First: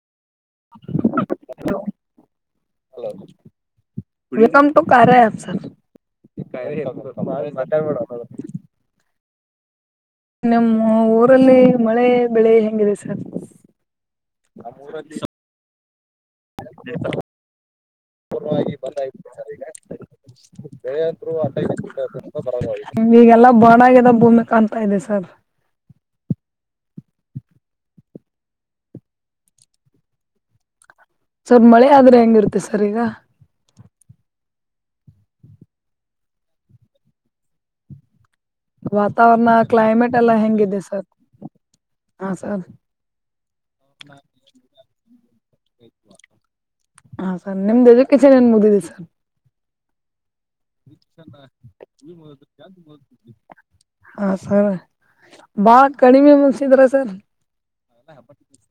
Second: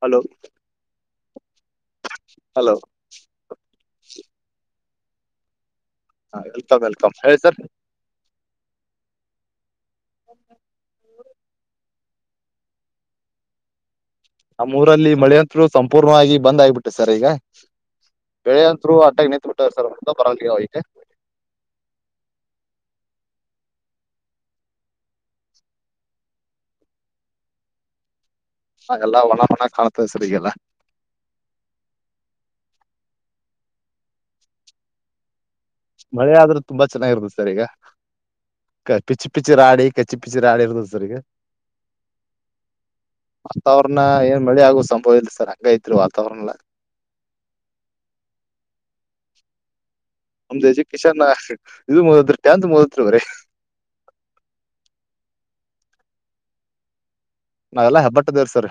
Hello [inaudible] hello welcome to Karya app sir welcome welcome ಹೇಳಿ sir [unintelligible] ನಿಮ್ಮ ಊರಲ್ಲಿ ಮಳೆ ಬೆಳೆ ಹೆಂಗಿದೆ ಸರ್. ನಮ್ಮ ಊರಲ್ಲಿ ಮಳೆಯಂತ್ರು ಸಂಪೂರ್ವಾಗಿ ಬಂದ ಆಗಬಿಟ್ಟೆ ಸರ್ ಈಗ ಬೆಳೆ ಅಂತ್ರು ಆಟಾಗಿ ನಿಂತ್ ಬಿಟ್ಟವ್ ಸರ್ [unintelligible] ಈಗೆಲ್ಲ ಬಣಗ್ಯದ ಭೂಮಿ ಕಾಣ್ತಾ ಇದೆ ಸರ್. ಎಲ್ಲ ಒಣ ಬಣ ಕಾಣ್ತದೆ ಸರ್ ಈಗೆಲ್ಲ ಸ್ವಲ್ಪ್ ಮಳೆ ಆದ್ರೆ ಹೆಂಗಿರುತ್ತೆ ಸರ್ ಈಗ ಮಳೆ ಆದ್ರೆ ತುಂಬಾ ಚೆನ್ನಾಗಿರುತ್ತದೆ ಸರ್ ಈಗ. ಕ ಪಿಚ್ಚಿ ವಾತಾವರಣ ಪಿಚ್ಚಿ ರಾಡಿ ಕ್ಲೈಮೇಟ್ ಕಚ್ಚಿ ಎಲ್ಲಾ ಪಿಚ್ಚಿ ರಾಡಿ ಹೆಂಗಿದೆ ಇರ್ತದ್ ಸರ್ ಈಗ. ಹಾ ಸರ್ ವಾತಾವರಣ ಏನ್ ಮಳಿ ಆಗುವ ಸಂಭವ ಇಲ್ರಿ ಸರ್ ಹಂಗ ಐತ್ರಿ ವಾತಾವರಣ ಏಲ್ಲ. ಹಾ ಸರ್ ನಿಮ್ದ್ ಎಜುಕೇಶನ್ ಏನ್ ಮುಗ್ದಿದೆ ಸರ್. ನಮ್ದ ಎಜುಕೇಶನ್ ಇದ್ ಮುಗುದ್ರ ಟೆಂತ್ ಮುಗಿತದ್ರಿ. ಹ ಸರ್ ಬಾಳ ಕಡಿಮೆ ಮುನ್ಸಿದ್ರ ಸರ್. ನಾವೆಲ್ಲ ಹೆಬ್ಬಟ್ಟದವ್ರ್ ಸರ್.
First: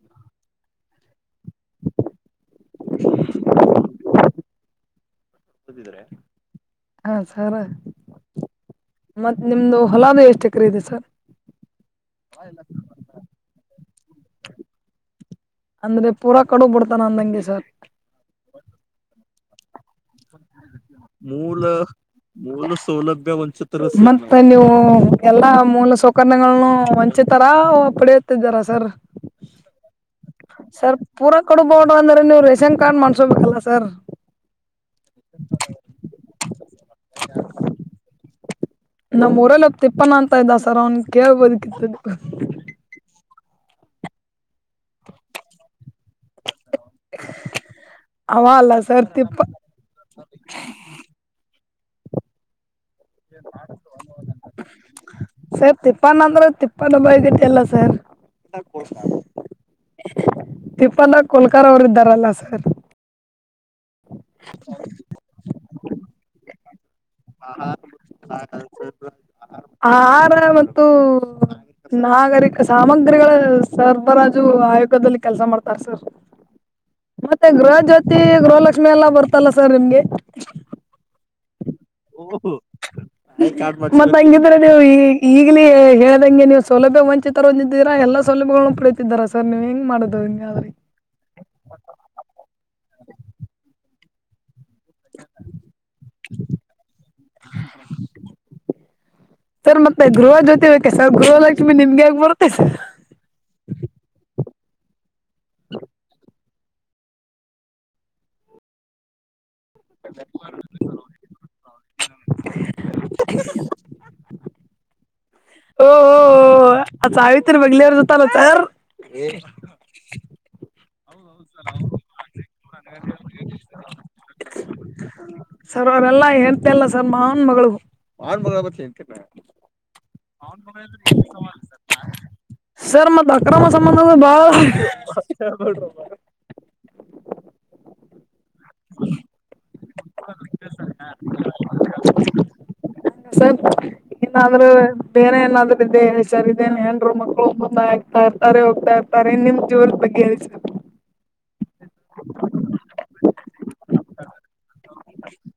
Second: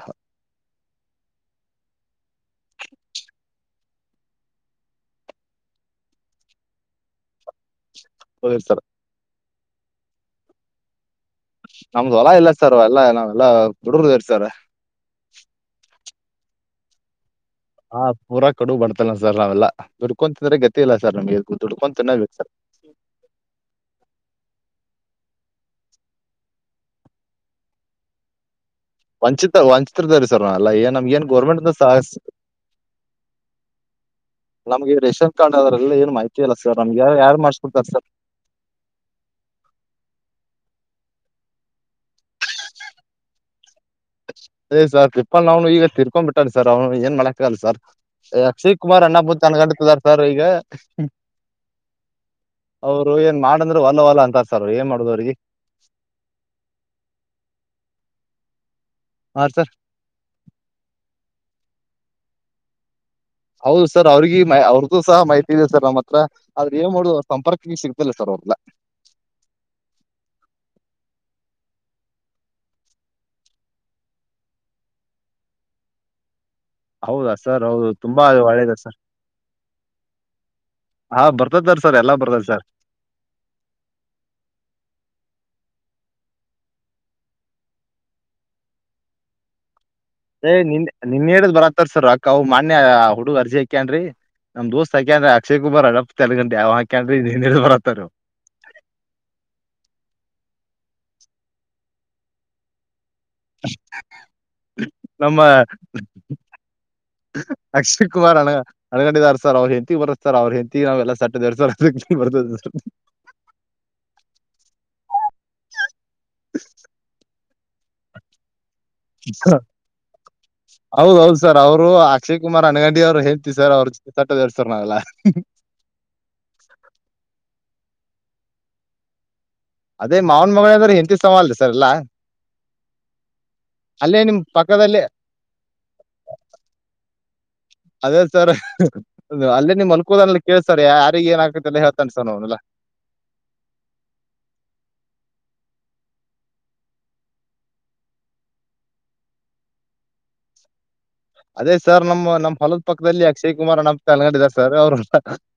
ಹಾ ಸರ ಹೋಗಿರ್ತರ ಮತ್ತತ್ ನಿಮ್ದು ಹೊಲದ ಎಷ್ಟು ಎಕರೆ ಇದೆ ಸರ್ ನಮ್ದು ಹೊಲ ಇಲ್ಲ ಸರ್ ಎಲ್ಲಾ ನಾವ್ ಎಲ್ಲಾ ಹುಡ್ರದರ್ ಸರ್ ಅಂದ್ರೆ ಪೂರಾ ಕಡು ಬಿಡ್ತಾನ ಅಂದಂಗೆ ಸರ್ ಹಾ ಪೂರ ಕಡು ಬರ್ತಲ್ಲ ಸರ್ ನಾವೆಲ್ಲ ದುಡ್ಕೊಂಡು ತಿಂದ್ರೆ ಗತಿ ಇಲ್ಲ ಸರ್ ನಮ್ಗೆ ದುಡ್ಕೊಂಡು ತಿನ್ನೋಬೇಕು ಸರ್ [unintelligible] ಮತ್ತೆ ನೀವು ಎಲ್ಲಾ ಮೂಲ ಸೌಕ್ಯಗಳನ್ನ ವಂಚಿತರ ಪಡ ಜರ ಸರ್ ವಂಚಿತ ವಂಚಿತರದವ್ರಿ ಸರ್ ನಾವೆಲ್ಲ ಏನ್ ಸರ್ ನಮ್ಗೆ ಏನ್ ಪೂರ ಗೌರ್ಮೆಂಟ್ ಕೊಡ್ಬಹಡ್ರ ಅಂದ್ರೆ ನೀವು ರೇಷನ್ ಕಾರ್ಡ್ ಮಾಡ್ಸೋಬೇಕಲ್ಲ ಸರ್ ನಮ್ಗೆ ರೇಷನ್ ಕಾರ್ಡ್ ಆದದ್ರಲ್ಲ ಏನು ಮಾಹಿತಿ ಇಲ್ಲ ಸರ್ ನಮಗೆ ಯಾರ ಯಾರು ಮಾಡ್ಕೊಡ್ತಾರೆ ಸರ್ ನಮ್ಮ್ ಊಲ್ ಒ ತಿಪ್ಪನ ಅಂತ ಇದ್ದ ಸರ್ ಅವ್ನ್ ಕೇಳ್ಬೋದಕಿತ್ತು ಅದೇ ಸಾರ್ ತ್ಪಾಲ್ ನಾನು ಈಗ ತಿರ್ಕೊಂಡ್ ಬಿಟ್ಟಿ ಸರ್ ಅವ್ನು ಏನ್ ಮಾಡಕ್ಕಲ್ಲ ಸರ್ ಅವ ಅಲ್ಲ ಅಕ್ಷಯ್ ಕುಮಾರ್ ಸರ್ ಅಣ್ಣ ತಿಪ್ಪ ಬತ್ ನನ್ ಗಂಟಾರ್ ಸರ್ ಈಗ ಅವ್ರು ಏನ್ ಮಾಡಂದ್ರರು ವಲ್ಲ ಹೊಲ್ಲ ಅಂತಾರ ಸರ್ ಅವ ಏ ಮಾಡುದ್ ಅವ್ರಿಗೆ ತಿಪ್ಪಾನ ಅಂದ್ರೆ ತಿಪ್ಪನ ಬಗತ್ತಲ್ಲ ಸರ್ ಅವ್ ಸರ್ ತಿಪ್ಪಂದ ಕೊೋಲ್ಕರ್ ಅವರ ಇದ್ದಾರಲ್ಲ ಸರ್ ಹೌದು ಸರ್ ಅವ್ರಗ ಅವ್ರ್ದು ಸಹ ಮಾಹಿತಿ ಇದೆ ಸರ್ ನಮ್ಮ್ ಹತ್ರ ಆದ್ರ ಏನ್ ಮಾಡುದು ಸಂಪರ್ಕನ ಸಿಗ್ತಿಲ್ಲ ಸರ್ ಅವ್ರಲ್ಲ ಆಹಾರ ಮತ್ತು ನಾಗರಿಕ ಸಾಮಗ್ರಿಗಳ ಸರಬರಾಜು ಆಯೋಗದಲ್ಲಿ ಕೆಲ್ಸ ಮಾಡ್ತಾರ ಸರ್ ಹೌದಾ ಮತ್ತೆ ಸರ್ ಗೃಹ ಹೌದು ಜ್ಯೋತಿ ತುಂಬಾ ಒಳ್ಳೇದ ಗೃಹಲಕ್ಷ್ಮಿ ಸರ್ ಎಲ್ಲ ಬರ್ತಲ್ಲ ಸರ್ ನಿಮ್ಗೆ ಹಾ ಬರ್ತದರ್ ಸರ್ ಎಲ್ಲಾ ಬರ್ತದ ಸರ್ ಮತ್ತತ್ ಹಂಗಿದ್ರ ನೀವು ಈ ಈಗ್ಲಿ ಹೇಳ್ದಂಗೆ ನೀವು್ ಸೌಲಭ್ಯ ಒಂಚ ಚ ಹೊಂದಿದ್ದೀರ ಎಲ್ಲ ಸೌಲಭ್ಯಗಳಗಳನ್ನು ಪಡಿಯಿತಿದ್ದಾರ ಸರ್ ನೀವು ಹೆಂಗ್ ಮಾಡ ಏ ನಿನ್ ನಿನ್ ಹೇಳಿದ್ ಬರತ್ತಾರ ಸರ್ ಅಕ್ಕ ಅವ ಮಾನ್ಯ ಹುಡುಗ ಅರ್ಜಿ ಅಾಕ್ಯನ್ ನಮ್ ದೋಸ್ತ್ ಸಾಕಂದ್ರೆ ಅಕ್ಷಯ ಕುಬಾರ್ ಅಡ ತೆಗಂಟ ಯಾವ್ಕಂದ್ರೆ ನೀ ಹೇಳ ಬರತ್ತಾರ ಸರ್ ಮತ್ತೆ ಗೃಹ ಜೊತೆ ಬೇಕ ಸರ್ ಗೃಹಲಕ್ಷ್ಮಿ ನಿಮ್ಗೆ ಆಗ ಬರುತ್ತೆ ಸರ್ ನಮ್ಮ... ಅಕ್ಷಯ್ ಕುಮಾರ್ಣ [unintelligible] ಅಳ್ಗೊಂಡಿದಾರ ಸರ್ ಅವ್ರ ಹೆಂಡ್ತಿ ಬರ ಸರ್ ಅವ್ರ ಹೆಂಡ್ತಿ ನಾವ ಎಲ್ಲ ಸಟ್ಟದ ಎ ಸರ್ ಬರ್ತದರ್ [inaudible] ಓ ಓ ಹೋ ಅ ಸಾವತ್ರಿ ಬಂಗಲಿರ ಜತಲ್ಲ ಸ [unintelligible] ಹಾ ಹೌದೌದು ಸರ್ ಅವರು ಅಕ್ಷಯ್ ಕುಮಾರ್ ಅನಗಂಡಿ ಅವ್ರು ಹೇಳ್ತಿ ಸರ್ ಅವ್ರ ಜೊತೆ ತಟ್ಟದಸರ್ ನಾವೆಲ್ಲ ಸರ್ ಅವರೆಲ್ಲಾ ಎಳ್ಂತ ಇಲ್ಲ ಸರ್ ಮಾನ್ ಮಗನ್ ಅದೇ ಮಾವನ್ ಮಗಳ ಅದ್ರ ಹೆಂತಿ ಸಮ ಅಲ್ ಸರ್ಲ್ಲಾ ಸರ್ ಮತ್ತ ಅಕ್ರಮ ಸಂಬಂಧ ನಿಮ್ ಬಾಳ ಪಕ್ಕದಲ್ಲೇ ಅದೇ ಸರ್ ಅಲ್ಲೇ ನಿಮ್ ಮಲ್ಕೋುದನ್ನಲ್ಲಿ ಕೇಸರ್ ಯಾರಿಗ ಏನ್ ಆಕತಿಲ್ಲಾ ಹೇಳ್ನ್ ಸರ್ ನವನಲ್ಲಾ ಸರ್ ಏನಾದ್ರೆ ಬೇರೆ ಏನಾದ್ರೆ ಇದೇ ಹೆಚಾರಿದ್ದೇ ಏನ್ರು ಮಕ್ಕಳು ಬಂದ ಹೋಗತಾ ಇರ್ತಾರೆ ಹೋಗ್ತಾ ಇರ್ತಾರೆ ನಿಮ್ ಜೋವದ ಬಗ್ಗೆ ಅಸ ಅದೇ ಸರ್ ನಮ್ಮ್ ನಮ್ ಹೊಲದ್ ಪಕ್ಕದಲ್ಲಿ ಅಕ್ಷಯ್ ಕುಮಾರ್ ಅಣ್ಣ ಅಲಂಗಡ್ದ ಸರ್ ಅವ್ರ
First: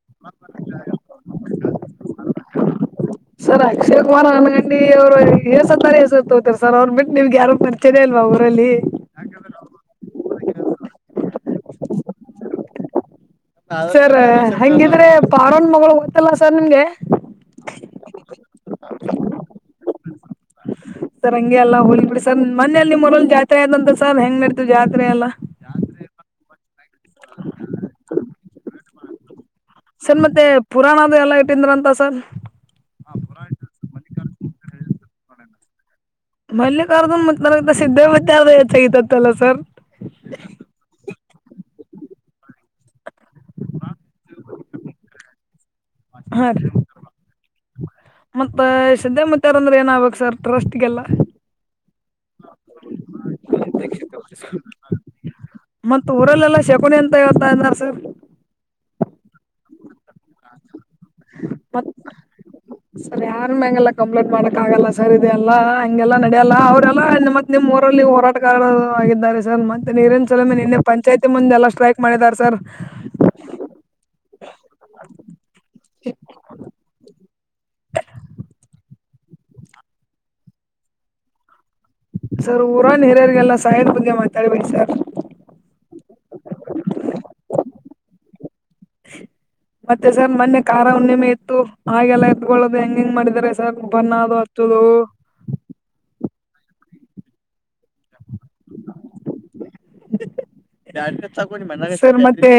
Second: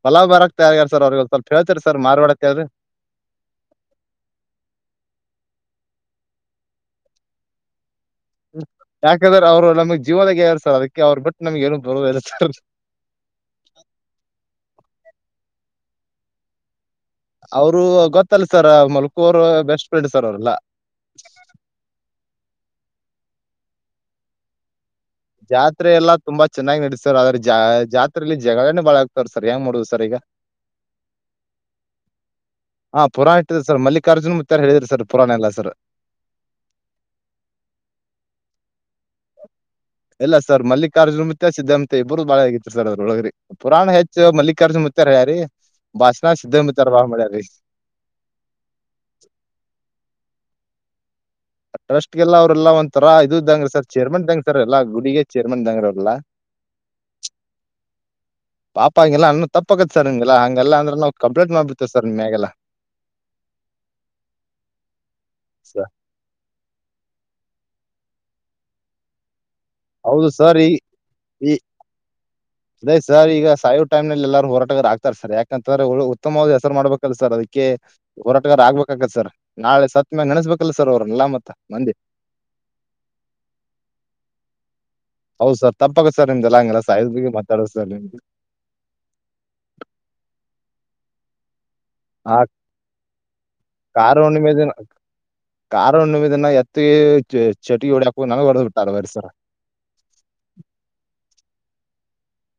ಪಲಾವ್ ಬರಕ್ ತಯಾರಿಾರ ಸರ್ ಅವ್ರಗ ಸ್ವಲ್ಪ ಹೇಳ್ತರಿ ಸರ್ರಾರ್ ಮಾಡಡತ್ತ ಅದು ಸರ್ ಅಕ್ಷಯ್ ಕುಮಾರ್ ಅನ್ಗಂಡಿ ಅವ್ರು ಹೆಸ ತಾರೆ ಹೆಸ ತಗೋತಾರೆ ಸರ್ ಅವ್ರ ಬಿಟ್ಟು ನಿಮ್ಗೆ ಯಾರುರಿಚೆ ಅಲ್ವಾ ಅವರು ಕಲಿ ಯಾಕಂದ್ರೆ ಅವರುಮಗ್ ಜೀವದಾಗ ಹೇಳಾರ ಸರ್ ಅದಕ್ಕೆ ಅವ್ರ ಬಿಟ್ಟ ನಮ್ಗೆ ಏನು ಬೋ ಸರ್ ಹಂಗಿದ್ರೆ ತಾರನ್ ಮಗಳು ಗೊತ್ತಲ್ಲ ಸರ್ ನಿಮ್ಗೆ. ಅವ್ರು ಗೊತ್ತಲ್ಲ ಸರ್ ಮಲ್ಕೋರು ಬೆಸ್ಟ್ ಫ್ರೆಂಡ್ ಸರ್ ಅವ್ರೆಲ್ಲಾ ಸರ್ ಹಂಗೆ ಅಲ್ಲ ಹೋಗಿ ಬಿಡಿ ಸರ್ ಮನ್ನೆ ಅಲ್ ನಿಮ್ಮೂರಲ್ ಜಾತ್ರೆ ಆದ್ ಅಂತ ಸರ್ ಹೆಂಗ್ ನಡತು ಜಾತ್ರೆ ಎಲ್ಲ. ಜಾತ್ರೆ ಎಲ್ಲ ತುಂಬ ಚೆನ್ನಾಗಿ ನಡೀತ್ ಸರ್ ಆದ್ರೆ ಜ ಜಾತ್ರೆಲಿ ಜಗಳನೇ ಬಾಳ ಆಗ್ತರ್ ಸರ್ ಏನ್ ಮಾಡುದ್ ಸ ಸರ್ ಮತ್ತೆ ಪುರಾಣದ ಎಲ್ಲಾ ಇಟ್ಟಿಂದ್ರ ಅಂತ ಸರ್. ಹಾ ಪುರಾಣ ಇಟ್ಟಿದ್ ಸರ್ ಮಲ್ಲಿಕಾರ್ಜುನ್ ಮತ್ತ ಯಾರ ಹೇಳಿದ್ ಸರ್ ಪುರಾಣ ಎಲ್ಲ ಸರ್. ಮಲ್ಲಿಕಾರ್ಜುನ್ ಮತ್ತ್ [unintelligible] ಸಿದ್ದೇ ಮಧ್ಯೆ [unintelligible] ಸರ್ ಇಲ್ಲ ಸರ್ ಮಲ್ಲಿಕಾರ್ಜುನ ಮತ್ಯ ಸಿದ್ಧಾಂತ ಇಬ್ಬರು ಬಾಳ ಆಗಿತ್ತು ಸರ್ ಅದ್ರೊಳಗ್ರಿ ಪುರಾಣ ಹೆಚ್ಚು ಮಲ್ಲಿಕಾರ್ಜುನ್ ಮತ್ತರ್ಯಾರಿ ಭಾಷಣ ಹಾ ರೀ ಸಿದ್ಧಂಬತಾರ್ ಬಾ ಮಾಡ್ಯಾರಿ. ಮತ್ತ ಸಿದ್ದಾಮತ್ಯಾರ್ ಅಂದ್ರೆ ಏನ್ ಆಗ್ಬೇಕ್ ಸರ್ ಟ್ರಸ್ಟ್ಗೆಲ್ಲ. ಟ್ರಸ್ಟ್ ಗೆಲ್ಲ ಅವ್ರಲ್ಲ ಒಂಥರ ಇದು ಇದ್ದಂಗ್ರಿ ಸರ್ ಚೇರ್ಮನ್ ಇದಂಗೆ ಸರ್ ಎಲ್ಲ ಗುಡಿಗೆ ಚೇರ್ಮನ್ ಇದಂಗ್ರಿ ಅವ್ರೆಲ್ಲ. ಚಪುನಿ ಅಂತ ಹೇಳ್ತಾ ಇದೀರಾ ಸರ್. ಪಾಪ ಹಂಗೆಲ್ಲ ಅನ್ನದ್ ತಪ್ಪಗತ್ ಸರ್ ಹಿಗೆಲ್ಲ ಹಂಗೆಲ್ಲ ಅಂದ್ರೆ ನಾವು ಕಂಪ್ಲೇಟ್ ಮಾಡ್ಬಿಡ್ತೀವ್ ಸರ್ ನಿಮ್ಯಾಗೆಲ್ಲ. ಸರಿ ಯಾರ್ ಮ್ಯಾಗೆಲ್ಲ ಕಂಪ್ಲೇಂಟ್ ಮಾಡಕ್ ಆಗಲ್ಲ ಸರ್ ಇದೆಲ್ಲಾ ಸರ್ ಹಂಗೆಲ್ಲಾ ನಡಿಯಲ್ಲ ಅವ್ರೆಲ್ಲ ನಮ್ಮ ನಿಮ್ಮ್ ಊರಲ್ಲಿ ಹೋರಾಟಗಾರರು ಆಗಿದ್ದಾರೆ ಸರ್ ಮ ಸ ನೀರೇನ್ ಹೌದು ಚಲುಮೆ ಸರ್ ಈ ನಿನ್ನೆ ಪಂಚಾಯಿತಿ ಮುಂದೆಲ್ಲ ಸ್ಟ್ರೈಕ್ ಮಾಡಿದ್ದಾರ್ ಸರ್. ಅ ಸರ್ ಈಗ ಸಾಯೋ ಟೈಮ್ಲಲ್ ಎಲ್ಲರು ಹೋರಟಗಾರ ಆಗ್ತಾರ್ ಸರ್ ಯಾಕಂತಂದ್ರ ಉತ್ತಮವಾದ ಹೆಸರು ಮಾಡಬೇ ಕಲ್ಸ್ತರ್ ಅದಿಕ್ಕೆ ಹೋರಾಟಗಾರ ಆಗ್ಬೇಕಾಕತ್ ಸರ್ ನಾಳೆ ಸತ್ ಮ್ಯಾಗ್ ನೆಡೆಸ್ಬೇಕಲ್ಲ ಸರ್ ಅವ್ರನ್ನಲ್ಲ ಮತ್ತ ಮಂದಿ. ಸರ್ ಊರಾನ್ ಹಿರಿಯರಿಗೆಲ್ಲ ಸಾಯದ್ ಬಗ್ಗೆ ಮಾತಾಡ್ಬೇಡಿ ಸರ್. ಹೌದು ಸರ್ ತಪ್ಪಾಗತ್ತ್ ಸರ್ ನಿಮ್ದುಲ್ಲ ಹಂಗಲ್ಲ ಸಾಯದ್ ಬಗ್ಗೆ ಮಾತಾಡದು ಸರ್ ನಿಮ್ಗೆ ಮತ್ತೆ ಸರ್ ಮನ್ನೆ ಖಾರ ಹುಣ್ಣಿಮೆ ಇತ್ತು. ಹಾಗೆಲ್ಲ ಆ ಇತ್ಕೊಳ್ಳದು ಹೆಂಗ್ ಹೆಂಗ್ ಮಾಡಿದ್ದಾರೆ ಸರ್ ಬಣ್ಣ ಕಾರ ಅದು ಹುಣ್ಣಿಮೆ ದಿನ ಹಚ್ಚದು ಕಾರ ಹುಣ್ಣಿಮೆ ದಿನ ಎತ್ತಿಗೆ ಚ ಚಟಿ ಹೊಡಿಯಕು ನನಗ್ ಹೊಡೆದ್ ಬಿಟ್ಟಾರ ಬರೀ ಸರ. ಸರ್ ಮತ್ತೆ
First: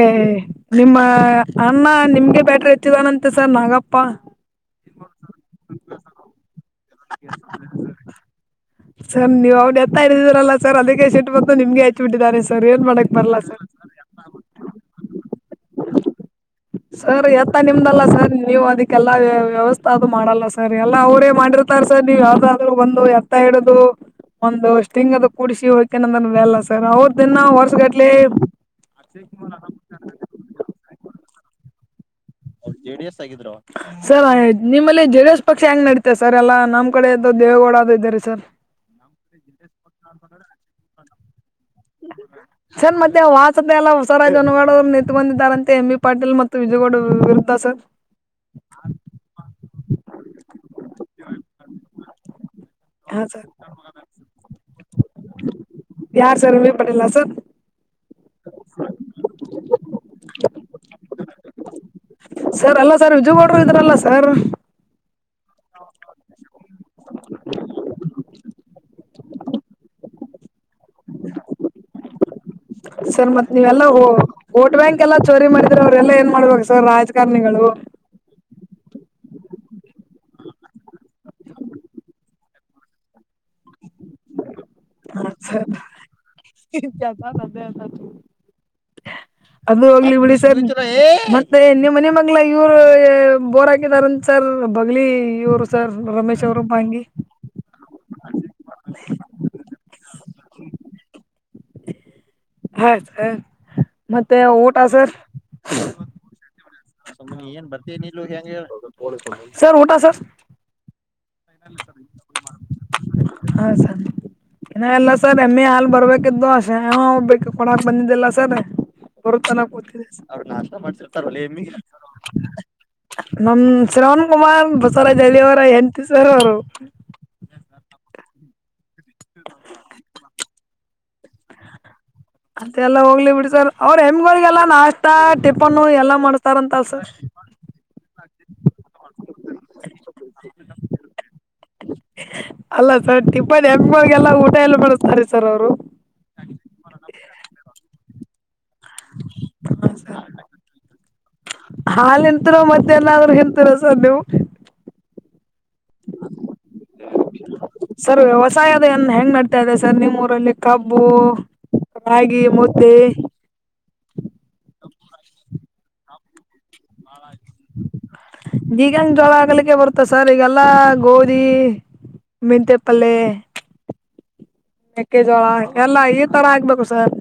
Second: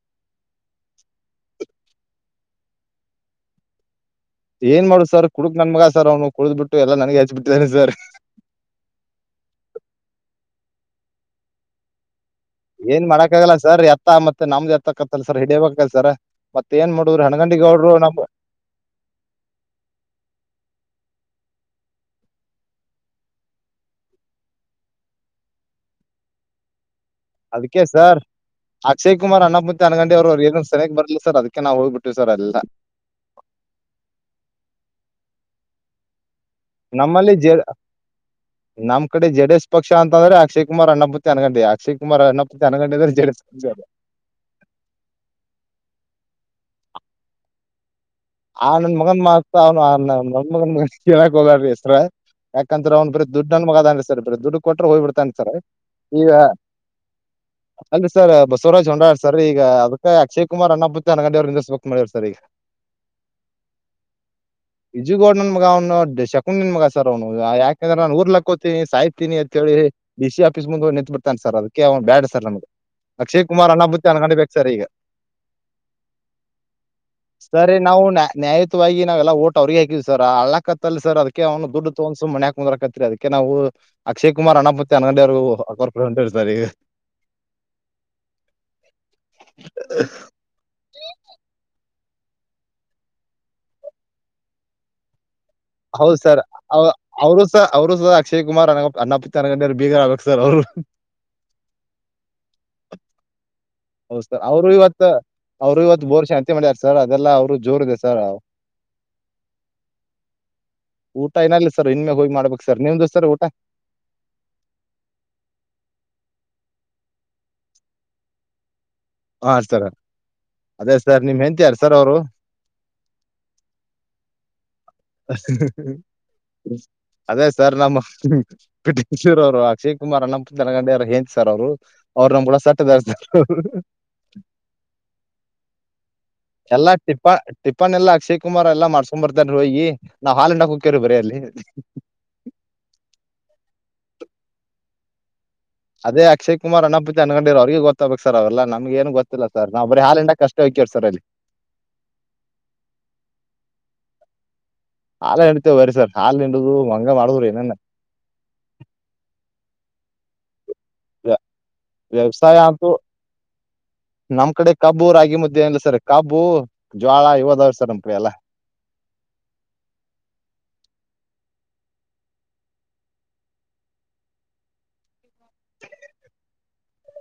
ನಿಮ್ಮ ಅಣ್ಣ ನಿಮ್ಗೆ ಬ್ಯಾಟ್ರಿ ಹೆಚ್ಚಿದಾನಂತೆ ಸರ್ ನಾಗಪ್ಪ ಏನ್ ಮಾಡುದು ಸರ್ ಕುಡುಕ್ ನನ್ ಮಗ ಸರ್ ಅವ್ನು ಕುಡುದ್ ಬಿಟ್ಟು ಎಲ್ಲ ನನಗೆ ಹಚ್ಬ ಬಿಟ್ಟಿದ್ದಾನೆ ಸರ್. ಸರ್ ನೀವು ಅವ್ ಎತ್ತಾ ಇದೀರಲ್ಲ ಸರ್ ಅದಕ್ಕೆ ಸಿಟ್ ಬಂದು ನಿಮ್ಗೆ ತ್ ಬಿಟ್ಟಿದ್ದಾರೆ ಸರ್ ಏ ಏನ್ ಮಾಡಕ್ಕಾಗಲ್ಲ ಸರ್ ಎತ್ತ ಮತ್ತೆ ನಮ್ದು ಎತ್ತಕ್ಕತ್ತಲ್ಲ ಸರ್ ಹಿಡಬೇಕಲ್ ಸರ. ಸರಿ ಎತ್ತ ನಿಮ್ದಲ್ಲ ಸರ್ ನೀವ್ ಅದಿ ಎಲ್ಲಾ ವ್ಯವಸ್ಥೆ ಅದು ಮಾಡಲ್ಲ ಸರ್ ಎಲ್ಲಾ ಅವರೇ ಮಾಡಿರ್ತಾರ ಸರ್ ನೀವ್ ಯಾವ್ದಾದ್ರು ಬಂದು ಎತ್ತ ಹಿಡುದು ಒಂದಷ್ಟು ಹಿಂಗದ ಕುಡಸಿ ಹೋಕ್ಕಿನ್ ಅಂದಾನ್ ಮ್ಯಾಲಸ್ ಸರ್ ಅವ್ರ್ ದಿನ್ನ ವರ್ಷ ಅದಕ್ಕೆ ಗಟ್ಲಿ ತಾನಗಂಡಿ ಅವ್ರ್ ಅವ್ರುಗ್ ಏನು ಸರ್ಯಗ್ ಬರ್ಲಿಲ್ಲ ಸರ್ ಅದ್ಕೆ ನಾವು ಹೋಗಿ ಬಿಟ್ವಿ ಸರ್ ಅಲ್ಲೆಲ್ಲ ಜೆ ಡಿ ಎಸ್ ಆಗಿದ್ರು ಸರ್ ನಿಮ್ಮಲ್ಲಿ ಜೆ ಡಿ ಎಸ್ ಪಕ್ಷ ಹೆಂಗ್ ನಡತೆ ಸರ್ ಎಲ್ಲ ನಮ್ ಕಡೆ ಎದೋ ನಮ್ಮಲ್ಲಿ ಜೆ ದೇವೇಗೌಡ ಅದು ಇದ್ದರಿ ಸರ್. ನಮ್ ಕಡೆ ಜೆ ಡಿ ಎಸ್ ಪಕ್ಷ ಅಂತ ಅಂದ್ರ ಅಕ್ಷಯ ಕುಮಾರ್ ಅಣ್ಣ ಬೂತಿ ಅನ್ಗದ್ದಿಯಾ ಶ್ ಕುಮಾರಣ್ಣ ಅನಗಂಡಿ ಅಂದ್ರ ಜೆ ಡಿ ಎಸ್ [unintelligible] ಸರ್ ಅನ್ವಡ ಅವ್ರು ನಿತ್ತ್ ಕೊಂದಿದ್ದಾರಂತೆ ಎಂ ಬಿ ಪಾಟೀಲ್ ಮತ್ತು ವಿಜೇಗೌಡ ವಿ ವಿರುದ್ಧ ಸರ್. ಆ ನನ್ ಮಗನ್ ಮಾತ್ ಅವ್ನು ನನ್ ಮಗನ್ ಹೇಳಕ್ ಹೋಗ್ಬ್ಯಾಡ್ರಿ ಹೆಸರ. ಯಾಕಂದ್ರ ಅವ್ನು ಹಾ ಬರೀ ಸರ್ ದುಡ್ಡ ನನ್ ಮಗ ಅದಾನ್ರಿ ಸರ್ ಬರ ದುಡ್ ಕೊಟ್ಟ್ರೆ ಹೋಗ್ಬ ಬಿಡ್ತಾನ್ ಸರ್ ಈಗ ಯಾರ್ sir M B Patil sir ಅಲ್ಲಿ ಸರ್ ಬಸವರಾಜ್ ಹೋಂಡಾಡ್ ಸರ್ ಈಗ ಅದಕ್ಕೆ ಅಕ್ಷಯ ಕುಮಾರ್ ಅಣಬುತ್ತಿ ಅನಂಗಂಡಿ ಅವ್ರ ನಿಂದಿಸ್ಬಕ್ ಮಾಡೀವ್ ಸರ್ ಈಗ. ಸರ್ ಅಲ್ಲ ಸರ್ ವಿಜುಗೌಡರು ಇದ್ರಲ್ಲ ಸರ್ ವಿಜೂಗೌಡ್ ನನ್ ಮಗ ಅವ್ನ ಬೇಷ ಹ್ ನಿನ್ ಮಗ ಸರ್ ಅವ್ನು ಯಾಕಂದ್ರ ನು ಊರ್ ಕ್ಕೋತೀಿ ಸಾಯ್ತೀನಿ ಅಂತೇಳಿ ಡಿ ಸಿ ಆಫೀಸ್ ಮುಂದ ನಿಂತತ್ ಬಿಡ್ತೆ ಸರ್ ಅದು ಅವ್ ಬೇಡ್ ಸರ್ ನಮಗೆ ಸರ್ ಮತ್ ನೀವೆಲ್ಲಾ ವೋಟ್ ಈಗ ಬ್ಯಾಂಕ್ ಎಲ್ಲಾ ಚೋರಿ ಮಾಡಿದ್ರೆ ಅವ್ರೆಲ್ಲಾ ಏನ್ ಮಾಡ್ಬೇಕ ಸರ್ ರಾಜಕಾರಣಿಗಳು ನ್ಯಾಯುವಾಗಿ ನಾವೆಲ್ಲ ಓಟ್ ಅವ್ರಿಗೆ ಹಾಕಿದ್ ಸರ್ ಅ ಹಾಕತ್ತಲ್ಲಿ ಸರ್ ಅದಕ್ಕೆ ಅವ್ ಡ್ಡು ತೋ್ ಮೆ ಹಾಕ್ ಮುದರಕತ್ರಿ ಅದಕ್ಕೆ ನಾವು ಅಕ್ಷಯ್ ಕುಮಾರ್ ಹಣಪತಿ ಹ ಅದು ಹೋಗ್ಲಿ ಬಿಡ ಸರ್ ಮತ್ತೆ ನೀವ್ ಮನ ಮಂಗ್ಲ ಇವ್ರು ಬೋರ್ ಹಾಕಿದಾರಂತ ಸರ್ ಬಗ್ಲಿ ಇವ್ರು ಸರ್ ರಮೇಶ್ ಅವರುಮ್ಮಂಗಿ ಸ ಅವರು ಸಹ ಅಕ್ಷಯ ಕುಮಾರ್ ಅ ಅನ್ನಪ್ಪತ್ತು ನನಕ ಗನರು ಬೀಗರ್ ಆಗ್ಬೇಕು ಸರ್ ಅವರು ಹಯ ಸ ಹೌದ್ ಮತ್ತೆ ಸರ್ ಅವ್ರು ಊಟ ಇವತ್ತ ಸರ್ ಅವ್ರು ಇವತ್ತು ಬೋರ್ ಶಾಂತಿ ಮಾಡ್ಯಾರ ಸರ್ ಅದೆಲ್ಲಾ ಸುನೆ ಅವ್ರು ಏನ್ ಜೋರ್ ಬರ್ತ ಇದೆ ನೀ ಸರ್ ಹೆಂಗ ಸರ್ ಊಟಾ ಸರ್ ಊಟ ಏನಲ್ಲ ಸರ್ ಇನ್ಮೆ ಹೋಗಿ ಮಾಡ್ಬೇಕಕ್ ಸರ್ ನಿಮ್ದು ಸರ್ ಊಟ ಇ ಎಲ್ಲ ಸರ್ ಎಮ್ಮೆ ಹಾಲ್ ಬರ್ಬೇಕಿದ್ದುೆಾವ ಬ ಕೊಡಕ್ ಬಂದಿದ್ದಲ್ಲ ಸರ್ ಹಾ ಬರ್ತಾನ ಸರ್ ಕೂತ ಅವ್ರು ನಾಶ ಅದೇ ಸರ್ ನಿಮ್ ಹೆಂಡ್ತಿ ಮಾಡ್ತಿರ್ತಾರಲ್ಲಮಗೆ ಯಾರ್ ಸರ್ ಅವರು ನಮ್ ಶ್ರವಣ್ ಕುಮಾರ್ ಬಸವರಾಜ್ಳ್ಳಿಯ ಅವರ ಎಂತ ಸರ ಅವರು ಅದೇ ಸರ್ ನಮ್ಮ ಕಟೂರ್ ಅವರು ಅಕ್ಷಯ್ ಕುಮಾರ್ ಅನ್ನ ಜನಗಂಡಾರ ಹೆಂತ ಸರ್ ಅವ್ರು ನಮ್ ಕೂಡ ಸಟ್ ಅತ್ತ ಎಲ್ಲ ಇದಾರ ಹೋಗ್ಲಿ ಬಿಡ್ ಸರ್ ಅವ್ರು ಹೆಮ್ಗಿಗೆಲ್ಲಾ ನಾಷ್ಟಾ ಟಿಫನ್ ಎಲ್ಲಾ ಮಾಡ್ಸ್ತಾರ ಅಂತಸ ಟಪ್ಪನ್ ಎಲ್ಲ ಅಕ್ಷಯ ಕುಮಾರ್ ಎಲ್ಲ ಮಾಡ್ಸ್ಕೊಂಡ್ ಬರ್ತಾರ ಹೋಗಿ ನಾವವು ಹಾಲ ಹಂಡಾಕ್ ಕುಕ್ಯರರಿ ಬರರಿ ಅಲ್ಲಿ ಅಲ್ಲ ಸರ್ ಟಿಪ್ಪನ್ ಹೆಂಪಗಳಳಗೆಲ್ಲ ಊಟ ಎಲ್ಲ ಮಾಡಿಸತಾರೆ ಸರ್ ಅವ್ರು ಅದೇ ಅಕ್ಷಯ ಕುಮಾರ್ ಅಣ್ಣಪ್ಪು ಅೊಂಡರ ಅವರಿಗೆ ಗೊ ತಕ್ ಸರ್ ಅವ್ರಲ್ಲ ನಮ್ ಏನು ಗೊತ್ತಿಲ್ಲ ಸರ್ ನಾ ಬ್ರ ಹಾಲಂಡಿಂದ ಕಷ್ಟ ಹೋಗ್ಯರ್ ಸರ್ ಅಲ್ಲಿ ಹಾಲ್ ನಿಂತರ ಮತ್ತೆನಾದ್ರೂ ಎಂತರ ಸರ್ ನೀವು ಹಾ ಹಂಡಡ್ತೆೇವೆ ಬರಿ ಸರ್ ಹಾಲ್ ನಿಡಿದ್ ಮಂಗ ಮಾಡಿದ್ರು ಏನ ಸರ್ ವ್ಯವಸಾಯದನ್ ಹೆಂಗ್ ನಡ್ತಾ ಇದೆ ಸರ್ ನಿಮ್ಮ್ ಊರಲ್ಲಿ ಕಬ್ಬು ರಾಗಿ ವ್ಯವಸಾಯ ಅಂತೂ ಮುದ್ದೆ ನಮ್ ಕಡೆ ಕಬ್ಬು ರಾಗಿ ಮುದ್ದೆ ಲ್ಲ ಸರ್ ಕಬ್ಬು ಜ್ಳ ಇವದಾವ್ರೆ ಸರ್ ನಪ ಎಲ್ಲ ಬೀಗನ್ ಜಳ ಆಗ್ಲಿಕ್ಕೆ ಬರ್ತ್ತ ಸರ್ ಈಗಲ್ಲಾ ಗೋಧಿ ಮಂತೆ ಪಾಲೇ ಮೆಕ್ಕೆಜೋಳ ಎಲ್ಲ ಈ ತರ ಆಗ್ಬೇಕು ಸರ್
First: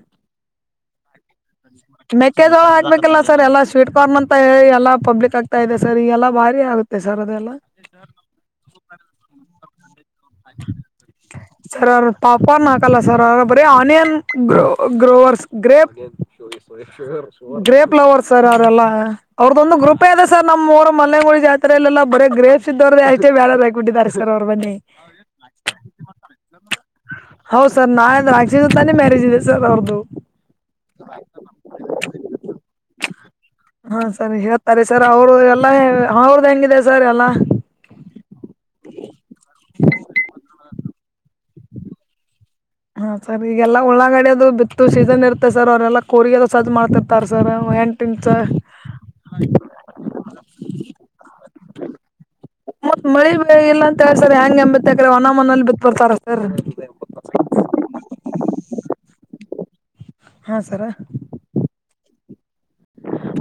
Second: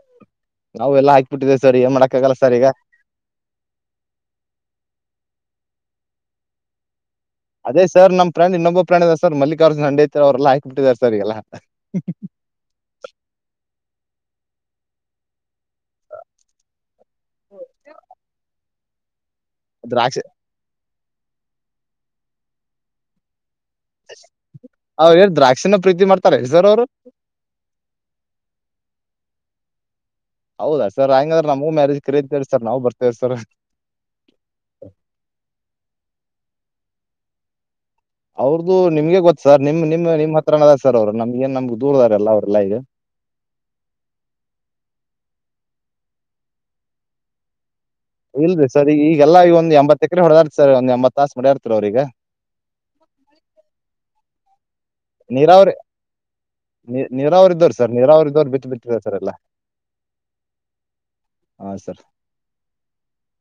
ನಾವವು ಎಲ್ಲ ಹಾಕ್ಬಿಟ್ಟಿದೆ ಸ ಈಗ ಮಾಡಕಾಗಲ್ಲ ಸ ಈಗ ಲ್ಲ ಸರ್ ಎಲ್ಲಾ ಸ್ವೀಟ್ ಕಾರ್ನ್ ಅಂತ ಎಲ್ಲ ಪಬ್ಲಿಕ್ ಆಗ್ತಾ ಇದೆ ಸರ್ ಈಲ್ಲ ಭಾರಿ ಆಗುತ್ತೆ ಸರ್ ಅದೆಲ್ಲ ಅದೇ ಸರ್ ನಮ್ಮ್ ಪ್ರಂಡ್ ಇನ್ನೊಬ್ಬ ಪ್ರಾಣ್ ಅ ಸರ್ ಮಲ್ಲಿಕಾರ್ಜುನ ಹಂಡೆ ತಾರೆ ಅವ್ರರೆಲ್ಲಾ ಹಾಕಕ್ಬಿಟ್ಟಿದ ಸರ್ರಿಗೆಲ್ಲ ಬಣಕಲ್ಲ ಸರ್ ಅ ಬರ ಆನಿಯನ್ ಗೋ ಗ್ರೋವರ್ಸ್ ಗ್ರೇಪ್ ಗ್ರೇಪ್್ಲವರ್ ಸರ್ ಯ್ರಲ್ಲ ಅವ್ರದೊಂದು ಗ್ರೂಪೇ ದ್ರಾಕ್ಷಿ ಇದೆ ಸರ್ ನಮ್ಮ್ಊರು ಮನೆಗಳುಿ ಜಾತ್ರೆಲ್ಲ ಬೇ ಗ್ರೇಸ್ ಇದವ್ರದ ಅಷ್ಟೇ ಬೇ್ಯಾ ಬೇಕ ಗುಡಿಿ ತರಸ್ಕರ ಅವರ ಬನ್ನಿ ಅವ್ರ ಏನ್ ದ್ರಾಕ್ಷಿನ ಪ್ರೀತಿ ಮಾಡ್ತಾರೆ ಸರ್ ಅವ್ರು ಹೌದ ಸರ್ ನಾ ರಾಕ್ಷಸ ತಾನೇ ಮ್ಯಾರೇಜ್ ಇದೆ ಸರ್ ಅವ್ರ್ದು ಹೌದಾ ಸ ಹ ಹೆಂಗಂದ್ರೆ ನಮಗೂ ಮ್ಯಾರೇಜ್ ಕರೀತೇಿ ಸರ್ ನಾವು ಬರ್ತೇವಿ ಸರ್ ಹಾ ಸರಿ ಹೇಳ್ತಾರೆ ಸರ್ ಅವರು ಎಲ್ಲಾ ಅವ್ರ್ದ ಹೆಂಗಿದೆ ಸರ್ ಎಲ್ಲಾ ಅವ್ರದ್ದುಮಗೆ ಗೊತ್ತ ಸ ನಿಮ್ ನಿಮ್ ನಿಮ್ಮ ಹತ್ರ ಅದ ಸರ್ ಅವ್ರು ನಮ್ಗಏನ್ ನಮ್ಗೆ ದೂರದಾರಲ್ಲ ಅವ್ರಲ್ಲ ಈಗ ಹಾ ಸರ್ ಈಗೆಲ್ಲಾ ಉಳ್ಳಂಗಡ ಅದು ಬಿತ್ತು ಸೀಸನ್ ಇರ್ತ್ತತೆ ಸರ್ ಅವ್ರೆಲ್ಲ ಕೂಗ ಅದ ಸರ್ಜ್ ಮಾಡ್ತಿರ್ತಾರ ಸರ್ ಎ ಇಲ್ರಿ ಸರ್ ಈಗಲ್ಲ ಈ ಒಂದು ಎಂಬತ್ತ ಎಕರೆ ಹೊಡೆದಾರತಿ ಸರ್ ಒಂದ ಎಂಬತ್ ತಾಸ ಮಾಡಡ್ಯರ್ತಿರ ಅವ್ರೀಗ ಮತ್ ಮಳಿ ಇಲ್ಲ ಅಂತ ಹೇಳ್ತಾರೆ ಹೆಂಗೆ ಅಂಬ ಮೆಕ್ರ ಅಣಾಮನಲ್ಲಿ ನೀರಾವರಿ ಬಿತ್ ಬರ್ತಾರ ಸರ್ ನೀರಾವ್ರ ಇದ್ರು ಬಿು ಬಿಟ್ಟಿದ ಸರ್ ಎಲ್ಲ ಹಾ ಸರ ಹಾ ಸರ್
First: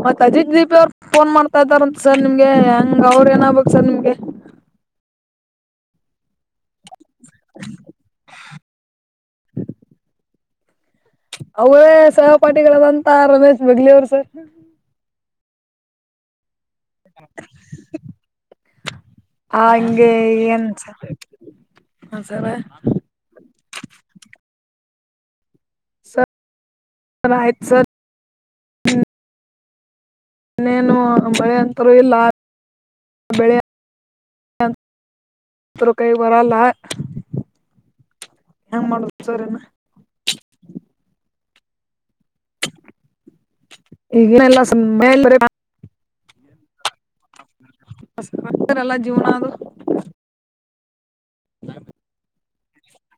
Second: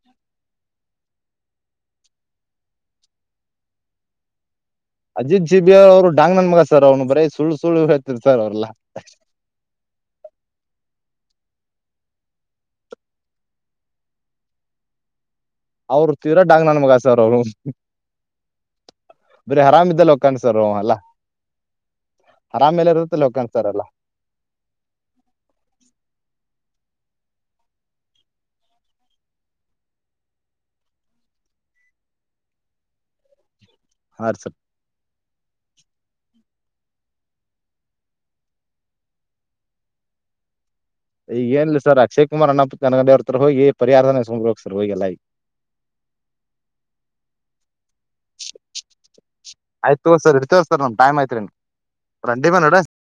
ಮತ್ ಅಜಿತ್ ದೀಪಿ ಅವ್ರು ಫೋನ್ ಮಾಡ್ತಾ ಇದ್ದಾರಂತೆ ಸರ್ ನಿಮ್ಗೆ ಹೆಂಗ ಅವ್ರ ಏನಾಗ್ಬೇಕಕ್ ಸರ್ ನಿಮ್ಗೆ ಅಜಿತ್ ಜಿ ಬಿಿಯ ಅವರುಡಾಂಗ್ ನನ್ ಮಗ ಸರ್ ಅವ್ನು ಬರ ಸು ಸುಳ್ಳು ಹೇಳ್ತಿರ್ ಸರ್ ಅವ್ರಲ್ಲ [inaudible] ಅವರೇ ಸಹಪಾಠಿಗಳದಂತ ರಮೇಶ್ ಬಗ್ಲಿ ಅವರು ಸ ಅವರು ತೀರಾ ಡಾಂಗ್ ನನ್ ಮಗಸರ್ ಅವ್ರು ಬರೀ ಹಂಗೆ ಆರಾಮ್ದಲ್ಲ ಕಾಣ್ಸರು ಏನ್ ಅಲ್ಲ ಸರ್ ಹಾ ಸರ್ ಆರಾಮ್ ಎಲ್ಲಿ ಇರುತ್ತ ಲೋಕಾಂತರಲ್ಲ ಸರ್ ಸಯ ಸರ್ ಇನ್ನೇನು ಮಳೆ ಅಂತರುೂ ಇಲ್ಲ ಬೆಳೆ ಹಾ ಸರ್ ಕೈ ವರಲ್ಲ ಹೆಂಗ್ ಮಾಡುದು ಸರಿನ ಈಗ ಏನ್ ಲ್ಲ ಸರ್ ಅಕ್ಷಯ್ ಕುಮಾರ್ ಅಣ್ಣಪ್ಪ ನನಗಡೆ ಹೊರ್ತರ್ ಹೋಗಿ ಪರಿಹಾರ ನೆಸ್ಕೊಂಡ್ ಹು ಈಗೇನೆಲ್ಲ ಸರ್ ಹೋಗಿ ಎಲ್ಲ ಈಗ ಮೇಲೆ ತರೆ ಎಲ್ಲಾ ಜೀವನ ಅದು ಆಯ್ತ ತೋ್ ಸರ್ ಇರ್ತ ತೋ್ ಸರ್ ನಮ ಮ್ ಆಯಐತ್ರಿ ರಂಡಿ ಬ ನೋಡ